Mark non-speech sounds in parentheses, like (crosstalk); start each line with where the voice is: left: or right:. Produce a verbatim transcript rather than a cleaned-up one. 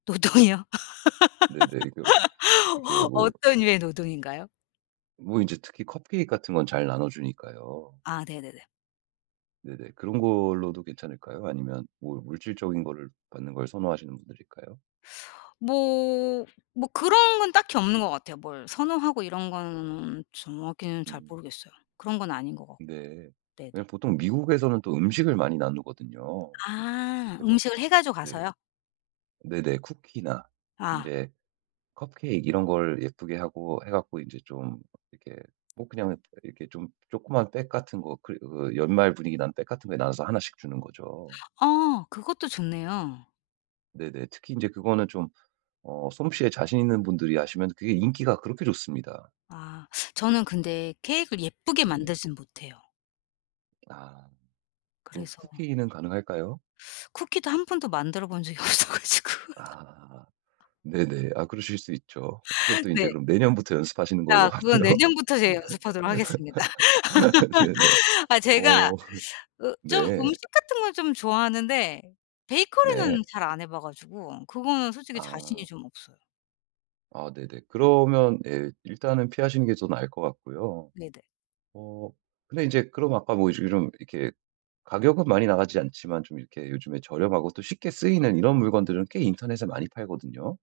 left: 노동이요?
right: 네네. 이거 이게
left: (laughs)
right: 뭐
left: 어떤 류의 노동인가요?
right: 뭐 이제 특히 커피 같은 건 잘 나눠주니까요.
left: 아 네네네.
right: 네네. 그런 걸로도 괜찮을까요? 아니면 뭐 물질적인 거를 받는 걸 선호하시는 분들일까요?
left: 뭐 뭐 그런 건 딱히 없는 것 같아요. 뭘 선호하고 이런 거는 정확히는 잘
right: 음.
left: 모르겠어요. 그런 건 아닌 것 같고.
right: 네.
left: 네네.
right: 왜냐면 보통 미국에서는 또 음식을 많이 나누거든요.
left: 아
right: 그래서
left: 음식을 해 가지고
right: 네.
left: 가서요?
right: 네네. 쿠키나
left: 아.
right: 인제 컵케이크 이런 걸 예쁘게 하고 해 갖고 이제 좀 이렇게 뭐 그냥 이렇게 좀 조그만 백 같은 거 그 그 연말 분위기 나는 백 같은 거에 나눠서 하나 씩 주는 거죠.
left: 어 그것도 좋네요.
right: 네네. 특히 인제 그거는 좀 어 솜씨에 자신 있는 분들이 하시면 그게 인기가 그렇게 좋습니다.
left: 아 저는 근데 케익을 예쁘게
right: 네네.
left: 만들진 못해요.
right: 아. 그
left: 그래서
right: 쿠키는 가능할까요?
left: 쿠키도 한 번도 만들어 본 적이 없어 가지고. (laughs)
right: 아. 네네. 아 그러실 수 있죠.
left: (laughs)
right: 그것도 인제
left: 네.
right: 그럼 내년부터 연습하시는 걸로
left: 아 그건
right: 하고요.
left: 내년부터 제가 연습하도록 하겠습니다.
right: (laughs) 네네.
left: (laughs) 아 제가
right: 어 (laughs)
left: 어 좀
right: 네.
left: 음식 같은 걸 좀 좋아하는데 베이커리는
right: 네.
left: 잘 안 해봐 가지고 그거는 솔직히 자신이
right: 아.
left: 좀 없어요.
right: 아 네네. 그러면 예 일단은 피하시는 게 더 나을 것 같고요.
left: 네네.
right: 어 근데 이제 그럼 아까 뭐 요즘 이런 이렇게 가격은 많이 나가지 않지만 좀 이렇게 요즘에 저렴하고 또 쉽게 쓰이는 이런 물건들은 꽤 인터넷에 많이 팔거든요.